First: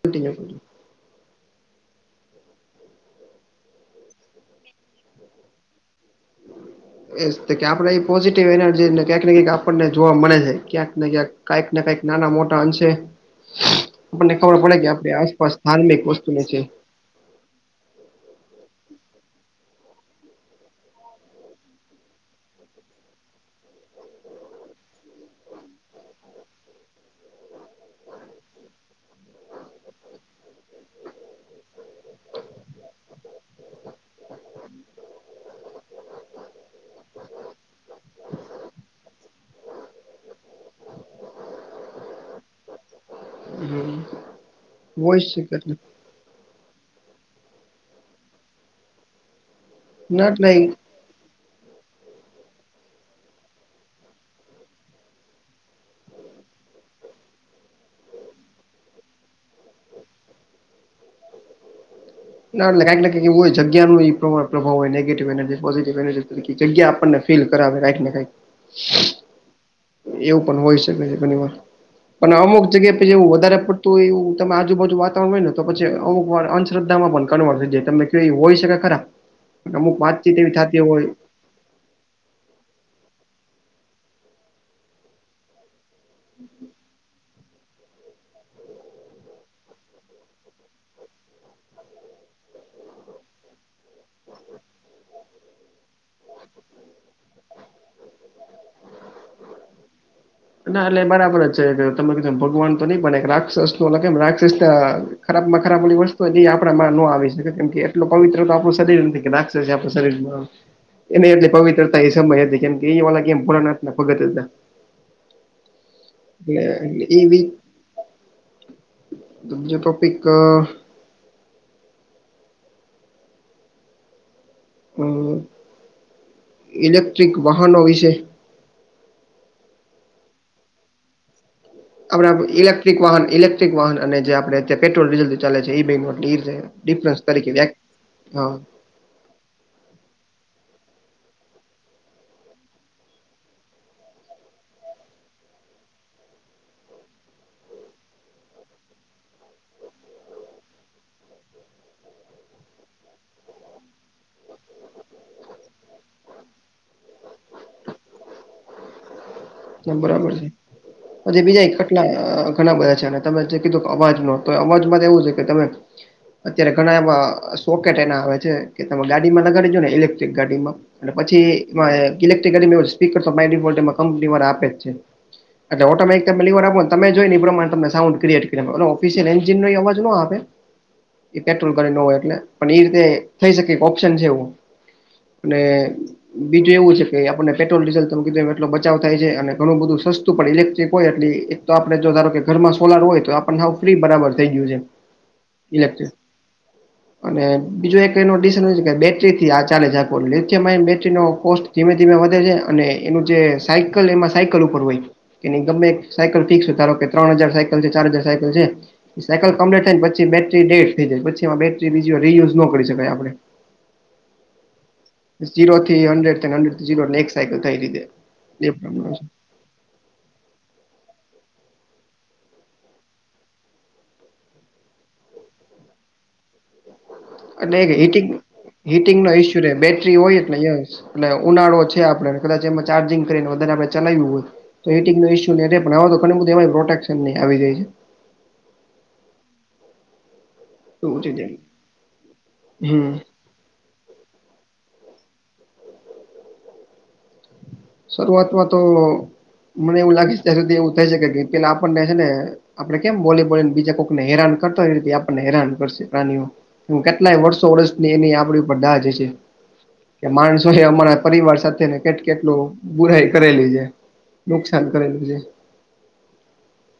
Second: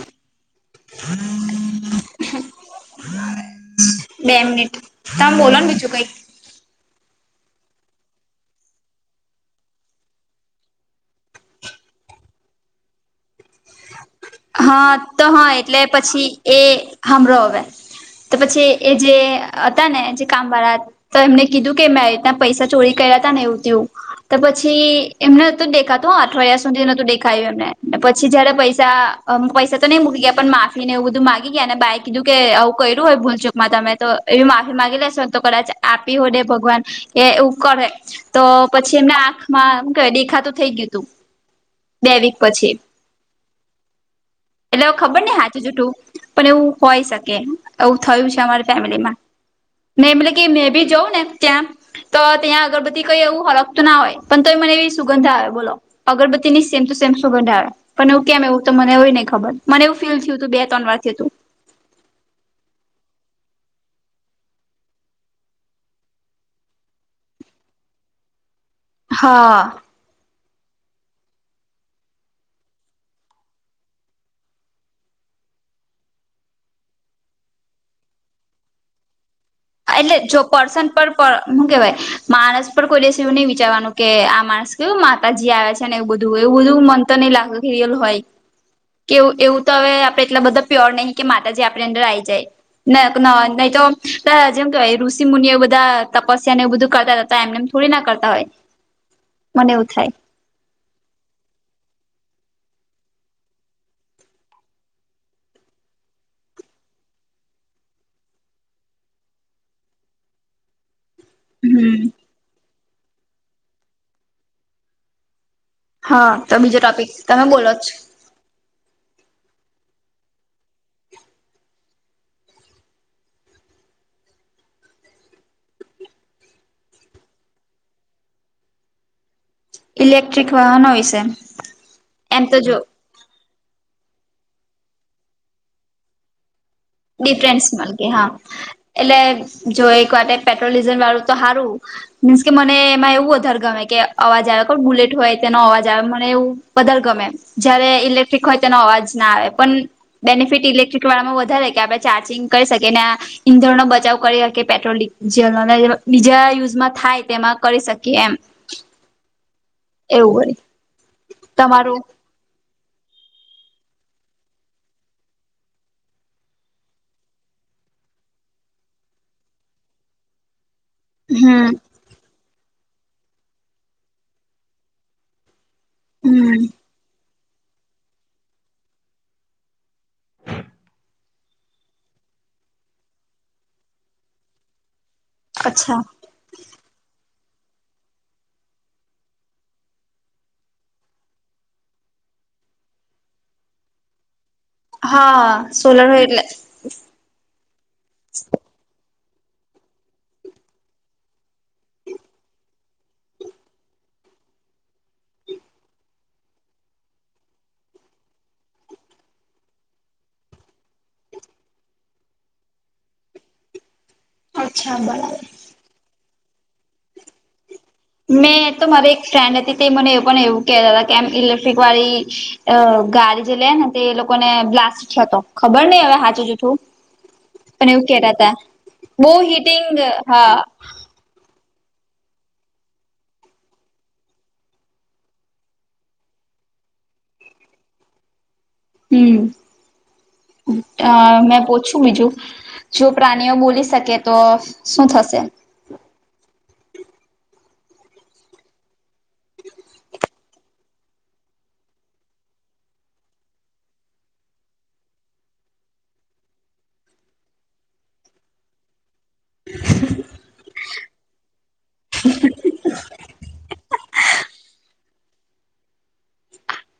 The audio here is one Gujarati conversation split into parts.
કન્ટીનું કન્ટીનું [inaudible] બે મિનિટ તમ બોલોન બીજું કઈક [inaudible] એ જ તે કે આપડે ઈ પોઝિટિવ એનર્જીને એટલે ક્યાંક ને ક્યાંક આપણને જોવા મળી જાઈ ક્યાંક ને ક્યાંક કાઈક ને કાઈક નાના મોટા અંશે આપણને ખબર પડે કે હા આપણી આસપાસ ધાર્મિક વસ્તુઓ છે. હાંભળો હવે તો પછી એ જે હતા ને જે કામવાળા તો એમને કીધું કે મેં આઈતના પૈસા ચોરી કર્યા હતા ને એવું તેવું તો પછી એમને નતું જ દેખાતું અઠવાડિયા સુધી નતું દેખાય્યું એમને અને પછી જયારે પૈસા અ પૈસા તો નઈ મૂકી ગયા પણ માફી ને એવું બધું માંગી ગયા અને બાએ કીધું કે આવું કર્યું હોય ભૂલ ચૂક મા તમે તો એવી માફી માંગી લેેશોન તો કદાચ આપી હો દે ભગવાન એ એવું કરે તો પછી એમને આંખમાં એમ કે દેખાતું થઈ ગયું તું, બે વીક પછી. હમ. એટલે હવે ખબર ની હાચું જુઠું પણ એવું હોય શકે એવું થયું છે અમારી ફેમિલીમાં. ના મેમ્બલી કે એટલે મે ભી જઉં ને ત્યાં તો ત્યાં અગરબત્તી કઈ એવું હલગતુ ના હોય પણ તો એ મને એવી સુગંધ આવે બોલો. અગરબત્તી ની સેમ તું સેમ સુગંધ આવે પણ એવું કેમ એવું તો મને એવું એ નઈ ખબર, મને એવું ફીલ થયું તું બે ત્રણ વાર થયું તું. ના એટલે કાઈક ને કાઈક એવું હોય જગ્યા નું એ પ્રમાણ પ્રભાવ હોય નેગેટિવ એનર્જી પોઝિટિવ એનર્જી તરીકે જગ્યા આપણને ફીલ કરાવે કાઈક ને કાઈક. હા. એવું પણ હોય શકે છે ઘણી વાર. પણ અમુક જગ્યા પહી એવું વધારે પડતું હોય એવું તમે આજુબાજુ વાતાવરણ હોય ને તો પછી અમુક વાર અન શ્રદ્ધામાં બનખાનું આવે જે તમે ક્યો એ હોય શકે ખરા. અમુક હા, એટલે વાતચીત જો એવી થતી પર્સન હોય પર પર હું કેવાય માણસ પર કોઈ દિવસે એવું નહી વિચારવાનું કે આ માણસ કેવું માતાજી આવે છે. હેને એવું બધું એવું બધું મન તો નઈ લાગતું કે રિયલ હોય કેવું એવું તો હવે આપડે એટલા બધા પ્યોર નહીં કે માતાજી આપડી અંદર આઈ જાય. મે આપના નહી તો ત જેમ કેવાય ઋષિ મુનિઓ બધા તપસ્યા ને એવું બધું કરતા હતા તો એમનેમ થોડી ના કરતા હોય. મને એવું થાય. ના એટલે બરાબર જ છે જે તમે કીધું એમ ભગવાન તો નઈ પણ એક રાક્ષસ ઓલા કેમ રાક્ષસના ખરાબ માં ખરાબ વડી વસ્તુ હોય તે આપડામાં નો આવી શકે કેમ કે એટલું પવિત્ર તો આપડું શરીર એ નથી કે રાક્ષસ એ આપડા શરીરમાં એને એટલે પવિત્રતા હમ એ સમય એ હતી કેમ કે એ વાળા કેમ ભોલાનાથના ભગત હતા. હા તો એટલે બીજો ટોપિક એ તમે વીક બોલો છ. બીજો ટોપિક અ હમ્મ ઇલેક્ટ્રિક વાહનો વિશે ઇલેક્ટ્રિક વાહનો વિશે આપડે એમ આપણું તો જો ઇલેક્ટ્રિક વાહન ઇલેક્ટ્રિક વાહન અને જે આપડે પેટ્રોલ ડીઝલ થી ચાલે છે એ બેમાં ડિફરન્સ માલકે હા એટલે જો એક વાર પેટ્રોલ ડીઝલ વાળું તો હારું મીન્સ કે મને એમાં એવું વધારે ગમે કે અવાજ આવે કોણ બુલેટ હોય તેનો અવાજ આવે મને એવું વધારે ગમે જયારે ઇલેક્ટ્રિક હોય તેનો અવાજ ના આવે પણ બેનિફિટ ઇલેક્ટ્રિક વાળામાં વધારે કે આપડણે ચાર્જિંગ કરી શકીએ ને આ ઈંધણનો બચાવ કરી શકીએ પેટ્રોલ ડીઝલ અને બીજા યુઝમાં થાય તેમાં કરી શકીએ એમ બરાબર એવું વરી છે બીજા એક તમારું ખટલા ઘણા બધા છે અને તમે જે કીધું કે અવાજ ન તો અવાજમાં તો એવું છે કે તમે અત્યારે ઘણા એવા સોકેટ એના આવે છે કે તમે ગાડીમાં લગાડીજો ને ઇલેક્ટ્રિક ગાડીમાં અને પછી હમ એ ઇલેક્ટ્રિક સ્પીકર તો માય ડિફોલ્ટ એ કંપની વાળા આપે જ છે અચા ઓટોમેટિક તમે પેલી વાર હમ આપો તમે જો ને એ પ્રમાણે સાઉન ક્રિએટ ઓફિસિયલ એન્જિન નો અવાજ નો આવે. એ પેટ્રોલ કર્યો ન હોય એટલે પણ એ રીતે થઈ શકે કે ઓપ્શન છે એવું અને અચ્છા બીજું એવું છે કે આપને પેટ્રોલ ડીઝલ તમ કીધું એટલો બચાવ થાય છે અને ઘણું બધું સસ્તું પણ ઇલેક્ટ્રિક હોય એટલે એક તો આપડણે જો ધારો કે ઘરમાં સોલાર હોય તો આપણને હું ફ્રી બરાબર થઈ ગયું છે હા સોલર ઇલેક્ટ્રિક હોય એટલે અને બીજું એક એનું ડિશન હોય છે કે બેટરીથી આ ચાલે છે આપ લીથી એમ બેટરીનો પોસ્ટ ધીમે ધીમે વધે છે અને એનું જે સાયકલ એમાં સાયકલ ઉપર હોય એની ગમે સાયકલ ફિક્સ ધારો કે ત્રણ હજાર સાયકલ છે ચાર હજાર સાયકલ છે સાયકલ કમ્પ્લીટ થઈ ને પછી બેટરી ડેડ થઈ જાય પછી એમાં બેટરી બીજી રીયુઝ ન કરી શકાય આપણે [inaudible] અચ્છા બરાબર ઝીરો થી હંડ્રેડ હંડ્રેડ જિરો ને એક થઈ રીતે એ મેં તો મારી પ્રમાણે એક છે ફ્રેન્ડ હતી તે મને એ પણ એવું કહેતા હતા કે આમ ઇલેક્ટ્રિક ગાડી અ ગા આવી રીતે લે લોકોને બ્લા છે તો ખબર નઈ હવે હાચું જૂઠું પણ એટલે એવું હિટિંગ કેતા હતા હિટિંગ બહુ નો ઇશ્યુ રે હિટિંગ બેટરી હોય ને હા અ એટલે ઉનાળો છે આપણે કદાચ એમાં ચાર્જિંગ કરીને વધારે આપડણે ચલાવ્યું હોય તો હિટંગો ઇશ્ય નહી પણ તો ઘણી બધી એમાં પ્રોટેક્શન નહી આવી જાય હમ અ એવું છે ત્યાં મેં પૂછ્યું બીજું જો હમ પ્રાણીઓ બોલી શકે તો શું થશે શરૂઆતમાં તો મને એવું લાગે ત્યાં સુધી એવું થાય શકે પેલા આપને છે ને આપડે કેમ બોલી બોલીને બીજા કોઈકને હેરાન કરતા એ રીતે આપણને હેરાન કરશે પ્રાણીઓ હ કેટલાય વર્ષો વર્ષની એની આપણી ઉપર દાહજ હશે. કે માણસો એ અમારા પરિવાર સાથે ને કેટ કેટલું બુરાઈ કરેલી છે નુકસાન કરેલું છે.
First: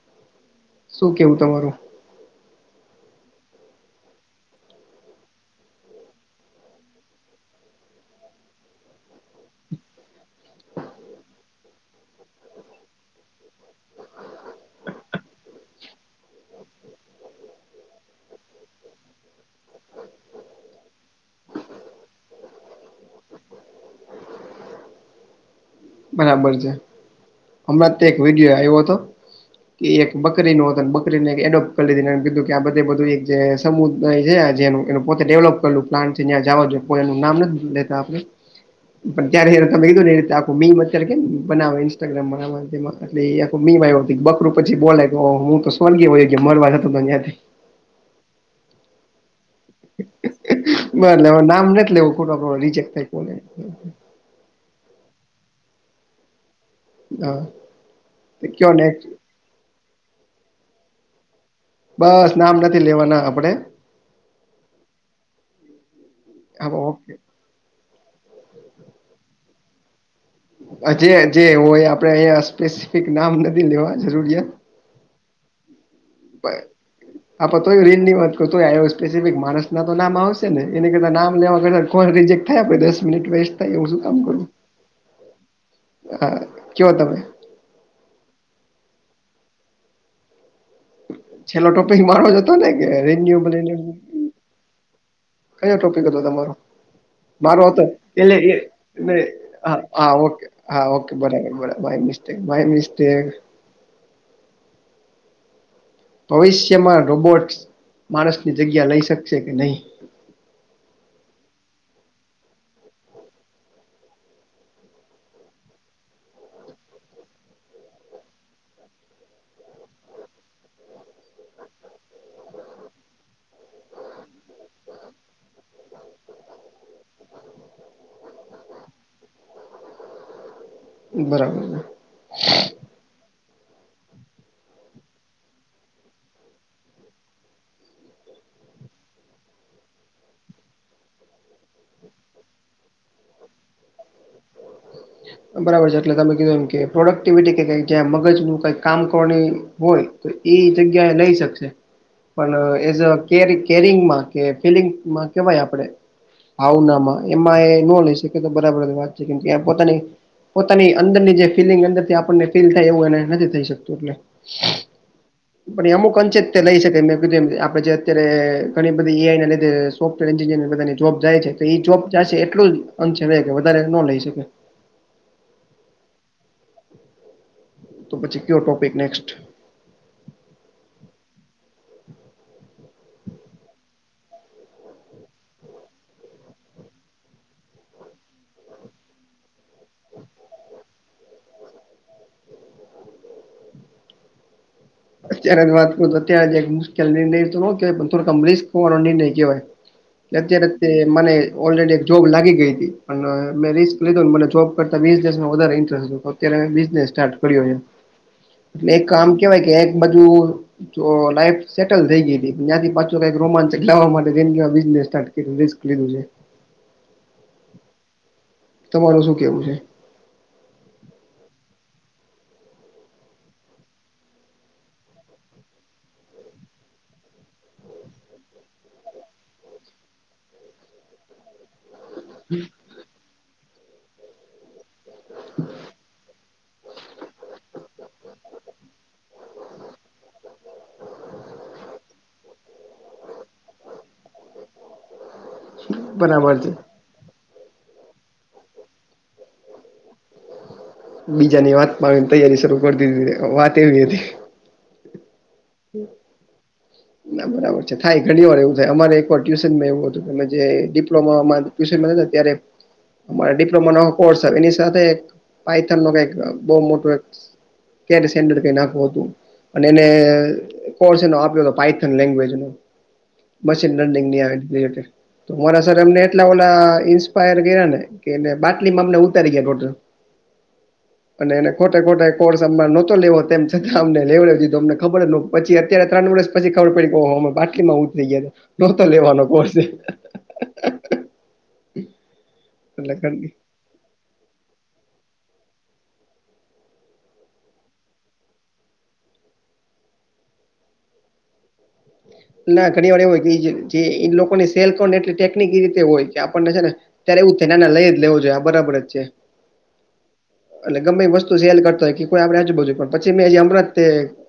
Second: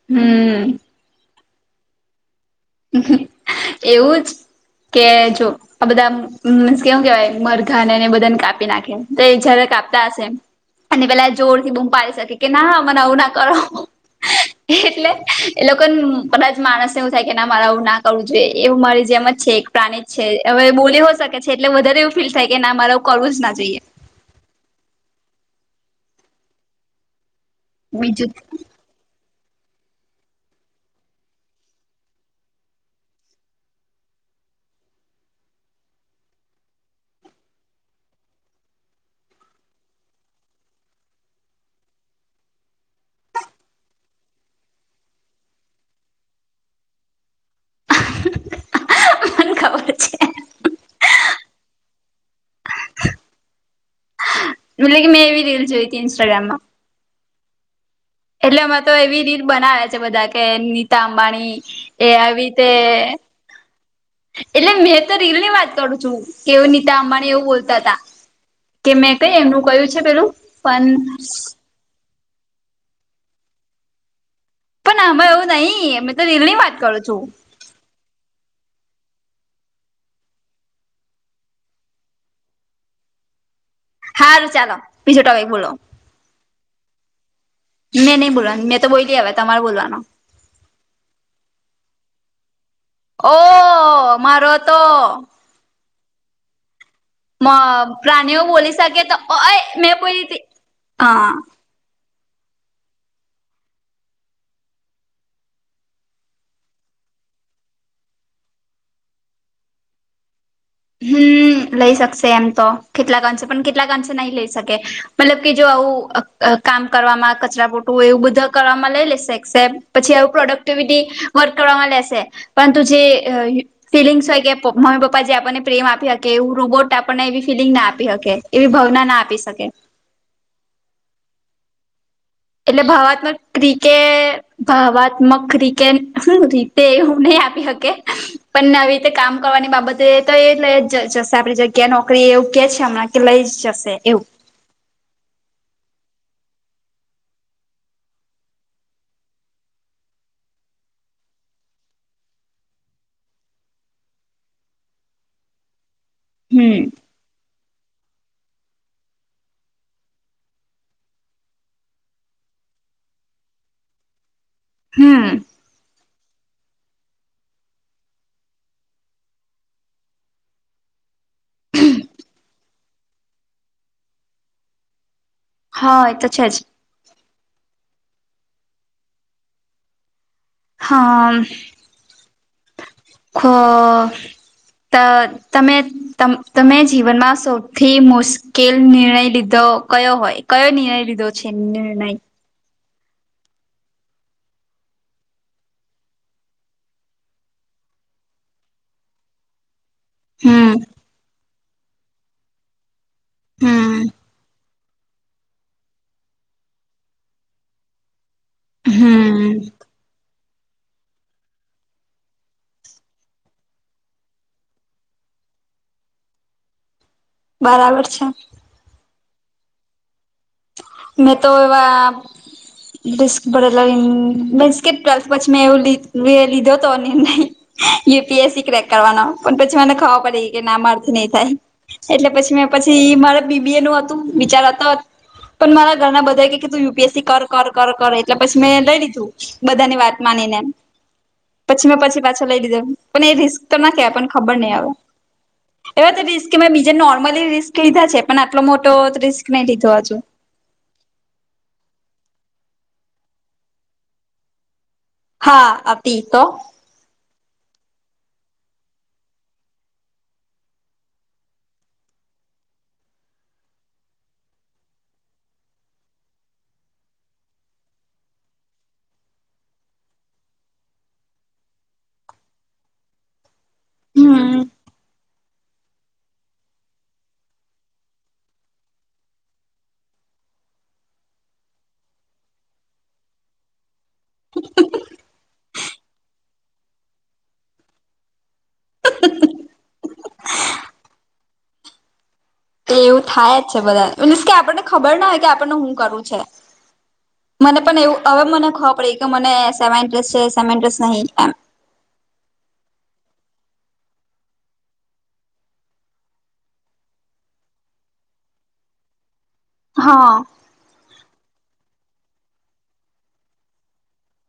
હમ શું કેવું તમારું [unintelligible] એવું જ કે જો આ બધા મીન્સ કેવું કેવાય મરઘા એને બધાને કાપી નાખે તો એ જયારે કાપતા હશે. અને પેલા જોર થી બુમ પાડી શકે કે ના મને આવું ના કરો. એટલે એ લોકોને કદાચ માણસને એવું થાય કે ના મારે આવું ના કરવું. એવું મારી જેમ જ છે એક પ્રાણી જ છે હવે બોલી હો શકે છે એટલે વધારે એવું ફીલ થાય કે મારો કરવું જ ના જઈએ. બરાબર છે હમણાં તે એક બીજું વિડિયો આવ્યો હતો. એ એક બકરીનું હતું અને બકરીને એક એડોપ્ટ કરી દધ કીધું કે આ બધે બધું એક જે સમુદાય છે જેનું. એનું પોતે ડેવલપ કરેલું પ્લાન છે જ્યાં જવા જોએ એનું નામ નથી લેતા આપડે [unintelligible] મીમ અત્યારે કે બનાવે ઇન્સ્ટાગ્રામ આખ મીમ આવ્યો બકરું પછી બોલે હું તો [unintelligible] અહીંયાથી મને ખબર છે નામ નથી લેવું ખોટ રિજેક થાય. કોને [unintelligible] રીલસ જોઈ હતી ઇન્સ્ટાગ્રામ માં હા એટલે કયો એમાં તો નેક્સ્ટ એવી રીલ બનાવે છે બધા કે નીતા અંબાણી એ બસ નામ આવીતે નથી લેવાના આપડે એટલે મેં તો રીલ ની વાત કરું છું કે એવું નીતા ઓકે અંબાણી એવું બોલતા હતા. કે મેં કઈ એમનું કયું છે પેલું? પણ જે જે હોય આપણેે અહીયા સ્પેસિફિક નામ નથી લેવા જરૂરિયા પણ આમાં એવું નહી અમે તો રીલ ની વાત કરું છું. આપ તોય રીન ની વાત કરય આવ સ્પેસિફિક માણસ ના તો નામ આવશે ને એની કરતા નામ લેવા કરતા કોણ રિજેક્ટ થાય આપણે દસ મિનિટ વેસ્ટ થાય એવું. કામ હા કરું ચાલો બીજો ટોપીક બોલો. હા કયો તમે મેં નહીં બોલવાની મે તો બોલી હશે તમારે બોલવાનો. છેલ્લો ટોપીક મારો જતો ને કે ઓ રેન્યુ બને. મારો તો કયો ટોપિક હતો તમારો? મારો હતો પ્રાણીઓ બોલી શકે તો એટલે અ હા મેં બોલી હતી હાકે હા ઓકે બરાબર બાય મિસ્ટેક ભવિષ્યમાં રોબોટસ માણસની જગ્યા લઈ શકશે કે નહીં? હમ લઈ શકશે એમ તો કેટલાક અંશે પણ કેટલાક અંશે નહી લઈ શકે. મતલબ કે જો આવું કામ કરવામાં કચરાપોટું એવું બધું કરવામાં લઈ લેશે સેપ પછી આવું પ્રોડક્ટિવિટી વધ કરવામાં લેશે. પરંતુ જે ફિલિંગ્સ હોય કે મમ્મી પપ્પા જે આપને પ્રેમ આપી શકે એવું રોબોટ આપણને એવી ફિલિંગ ના આપી શકે એવી ભાવના ના આપી શકે. બરાબર એટલે ભાવાત્મક ક્રિકે ભાવાત્મક ક્રિકે શું?? તે હું નહી આપી હકે. પણ નવી રીતે કામ કરવાની બાબતે તો એ જશે આપણી જગ્યા નોકરી એવું કે છે હમણાં લઈ જશે એવું બરાબર છે એટલે તમે કીધું એમ કે પ્રોડક્ટિવિટી કે કઈક જ્યાં મગજનું કંઈક કામ કરવાની હોય. તો એઈ જગ્યા એ લઈ શકશે. પણ એઝ [inaudible] કે ફિલિંગમાં કેવાય આપણે હમ [inaudible] એમાં એ ન લઈ શકે તો બરાબર વાત છે કેમ પોતાની પોતાની અંદરની જે ફીલિંગ અંદરથી આપને ફીલ થાય એવું એને નથી થઈ શકતું એટલે હમ પણ એ અમુક અંચિત લઈ શકે મે આપડે જે અત્યારે ઘણી બધી એઆઈ ના લીધે સોફ્ટવેર એન્જિનિયર બધાની જોબ જાય છે તો એ જોબ જાશે એટલુ જ અંશ છે રહે કે વધારે ન લઈ શકે. હ હા એ તો છે જ. તો પછી કયો ટોપિક નેક્સ્ટ. હા ખ તો તમે તમે જીવનમાં સૌથી મુશ્કેલ નિર્ણય લીધો કયો હોય? કયો નિર્ણય લીધો છે નિર્ણય? અત્યારે જ વાત કરું તો અત્યારે એક મુશ્કેલ નિર્ણય કેવાય પણ થોડક અમલીશ ખવાનો નિર્ણય કહેવાય. અત્યારે હમ જ તે મને ઓલરેડી એક જોબ લાગી ગઈ હતી, પણ મેં રિસ્ક હમ લીધુંને મને જોબ કરતા વીસ દિવસમાં વધારે ઇન્ટરેસ્ટ ગયો તો. અત્યારે બિઝનેસ સ્ટાર્ટ કર્યો છે. એટલે એક કામ હમ કેવાય કે એક બાજુ તો લાઈફ સેટલ થઈ ગઈ તી, ત્યાંથી પાછો કઈક રોમાંચક લાવવા માટે ઈ નેવા બિઝનેસ સ્ટાર્ટ એક રિસ્ક મયલુ છે. બરાબર છે. તમારું શું કેવું છે? મેં તો એવા મિક્સ ભરેલા કે ટ્વેલ્થ પછી મેં એવું લીધો હતો નિર્ણય. U P S C crack કરવાનો પણ પછી મને ખબર પડી કે ના માર થી નહી થાય. એટલે પછી મે પછી મારા બી બી એ નું હતું, બિચારાતા પણ મારા ઘરના બધા કે તું યુ પી એસ સી કર કર કર એટલે પછી મેં લઈ લીધું. બધાની વાત માનીને એમ. પછી મે પછી પાછા લઈ લીધા પણ એ, રિસ્ક તો ના કેહેવાય પણ ખબર નહી આવે. એવા તો બરાબર રિસ્ક છે. મેં બીજા નોર્મલી રિસ્ક લીધા છે પણ આટલો મોટો રિસ્ક નહી લીધો હજુ. બીજાની વાતમાં આવીને તૈયારી શરૂ કરી દીધી હતી, વાત એવી હતી. હા હતી તો? ના બરાબર છે થાય ઘણી વાર એવું થાય અમારે એકવાર ટ્યુશનમાં એવું હતું કે જે ડિપ્લોમામાં ટ્યુશન મળે ને ત્યારે ડિપ્લોમા નવો કોર્સ એની સાથે પાઈથન નો કઈક બવ મોટો એક કે સેર કઈ નાખું હતું અને એને કોર્ષ એનો આપ્યો હતો. પાઇથન લેન્ગવેજ નો, મશીન ડેન્ડિંગ હમ આવે તો વર્ષ સર એમને એટલા ઓલા ઇન્સ્પાયર કર્યા ને કે બાટલી માં અમને ઉતારી ગયા ટોટલ. અને એને ખોટે ખોટા કોર્સ અમાં નહોતો લેવો તેમ અમને લેવડાઈ દીધો અમને ખબર જ પછી અત્યારે ત્રણ વર્ષ પછી ખબર પડી બાટલીમાં ઉતરી ગયા નોતો લેવાનો કોર્સ. હમ એ એવું થાય જ છે બધા મીન્સ કે આપણને ખબર ના હોય કે આપણને હું કરવુ છે. મને પણ એવું હવે મને ખબ પડી કે મને સેમા ઇન્ટરેસ્ટ છે સેમા ઇન્ટરેસ્ટ નહીં એમ. ના ઘણી વાર એ હોય કે જે લોકોની સેલને એટ ટેકનિક રીતે હોય કે આપણને છે ને ત્યારે એવુ જ થા નાના લઈ જ લેવો જોઈ આ બરાબર જ છે. હા. એટલે ગમે એ વસ્તુ સેલ કર હોય કે કોઈ આપડે આજુબજુ પણ પછી મે જે હમણાં જ તે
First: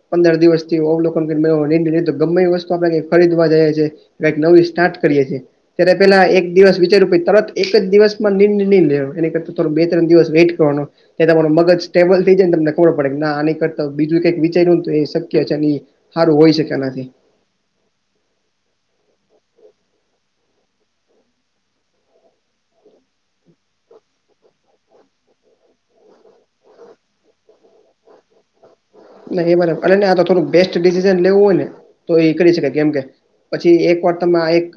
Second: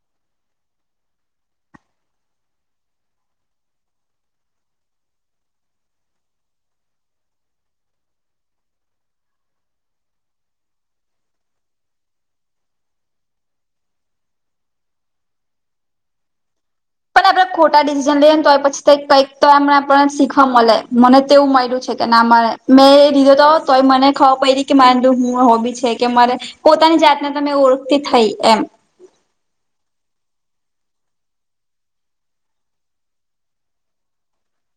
પંદર દિવસથી [unintelligible] તો ગમે એ વસ્ તુ આપડે કઈ ખરીદવા જઈએ છીએ. કઈક નવી સ્ટાર્ટ કરીએ છીએ. ત્યારે પેલા એક દિવસ વિચાર્યું પહિ તરત એક જ દિવસ માં નિ [inaudible] ની લે એમ એની કરતા થોડો બે ત્રણ દિવસ વેઇટ કરવાનો એ તમારું મગજ સ્ટેબલ થઈ જાય ને તમને ખબર પડે આની કરતા બીજું કઈક વિચાર્યું તું એ શક્ય છેન ઈ હારું હોય શકે એનાથી. ને આપડે ખોટા ડિસિઝન લઈએને તો પછી કઈક તો એમનેને શીખવા મળે મને તેવું મળ્યું છે કે ના મારે મેં લીધો હતો તોય મને ખબર પડી કે મા હું હોબી છે કે મારે પોતાની જાતને તો મે ઓળખતી થઈ એમ. ના એ અનેને આ થોડું બેસ્ટ ડિસિઝન લેવું હોય ને તો એ કરી શકાય કેમ કે પછી એક વાર તમે એક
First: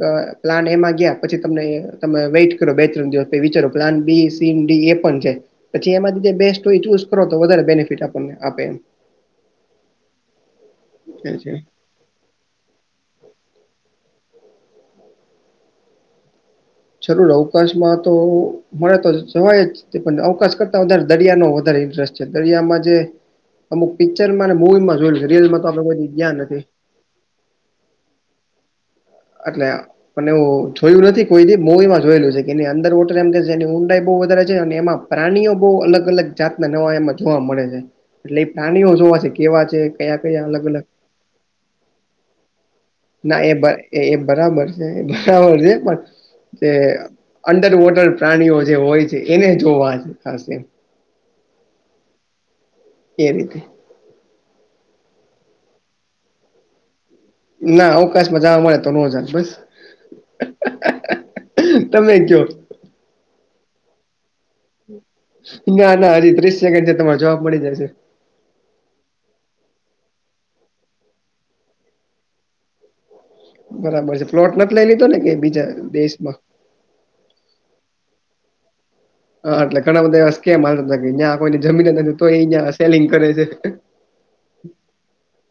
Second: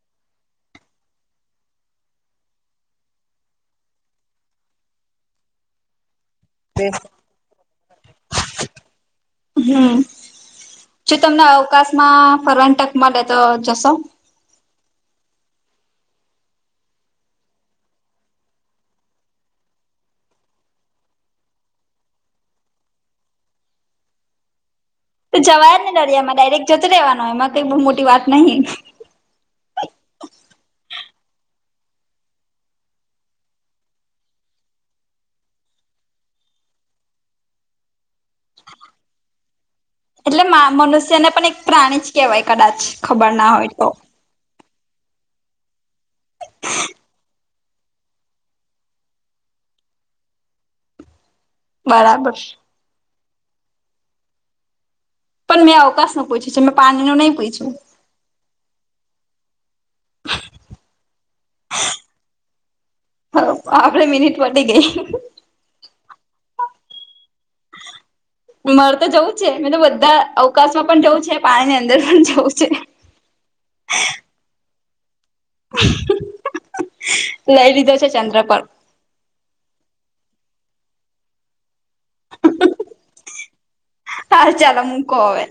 પ્લાન એમાં ગયા પછી તમને તમે વેટ બે ત્રણ દિવસ વિચારો પ્લાન બી સીન ડી એ પણ છે પછી એમાંથી જે બેસ્ટ ચુઝ કરો તો વધારે બેનિફિટ આપણને આપે એમ. હમ્મ, જો એ તમને છે. અવકાશમાં ફરવા ન ટક મળે તો જશો? જરૂર અવકાશમાં તો મળને તો જવાય જ પણ અવકાશ કરતા વધારે દરિયા નો વધારે ઇન્ટરેસ્ટ છે દરિયામાં જે અમું પિક્ચર મુવી માં જોઈ તો જવાય ને દરિયામાં ડાયરેક્ટ જતો રહેેવાનો એમાં કઈ બહુ મોટી વાત નહીં એટલે પણ એવું જોયું નથી કોઈ મોવીમાં જોયેલું છે કે અંદર વોટર એમ એની ઊંડાઈ બહ વધારે છે અને એમાં પ્રાણીઓ બહુ અલગ અલગ જાતના નવા એમાં જોવા મળે છે એટલે એ પ્રાણીઓ જોવા છે કેવા છે કયા કયા એટલે અલગ અલગ મનુષ્યને પણ એક પ્રાણી જ કેહેવાય કદાચ ખબર ના હોય તો એ બરાબર છે બરાબર છે પણ તે અંડર વોટર પ્રાણીઓ જે હોય છે એને જોવા ખાસ એ બરાબર એ રીતે પણ મેં અવકાશ નુ પૂછ્યું છે મેં પાણી નુ નહીં ના અવકાશમાં જાવા મળે તો નો જાત બસ તમે કયો હ આપડી મિનિટ વધી ગઈ ના ના હજી ત્રીસ સેકન્ડ છે તમારે જવાબ મળી જશે માર તો જવું છે મે તો બધા અવકાશમાં પણ જવું છે પાણીની અંદર પણ જવું છે બરાબર છે પ્લોટ નથી લઈ લીધો ને કયાય બીજા દેશમાં લઈ લીધો છે ચંદ્ર પર હા એટલે ઘણા બધા સ્કેમ હલતા હતા જ્યાં કોઈને જમીન નથી તોય ઇ ન્યા સેલિંગ કરે છે હાર ચાલો મુકો હવે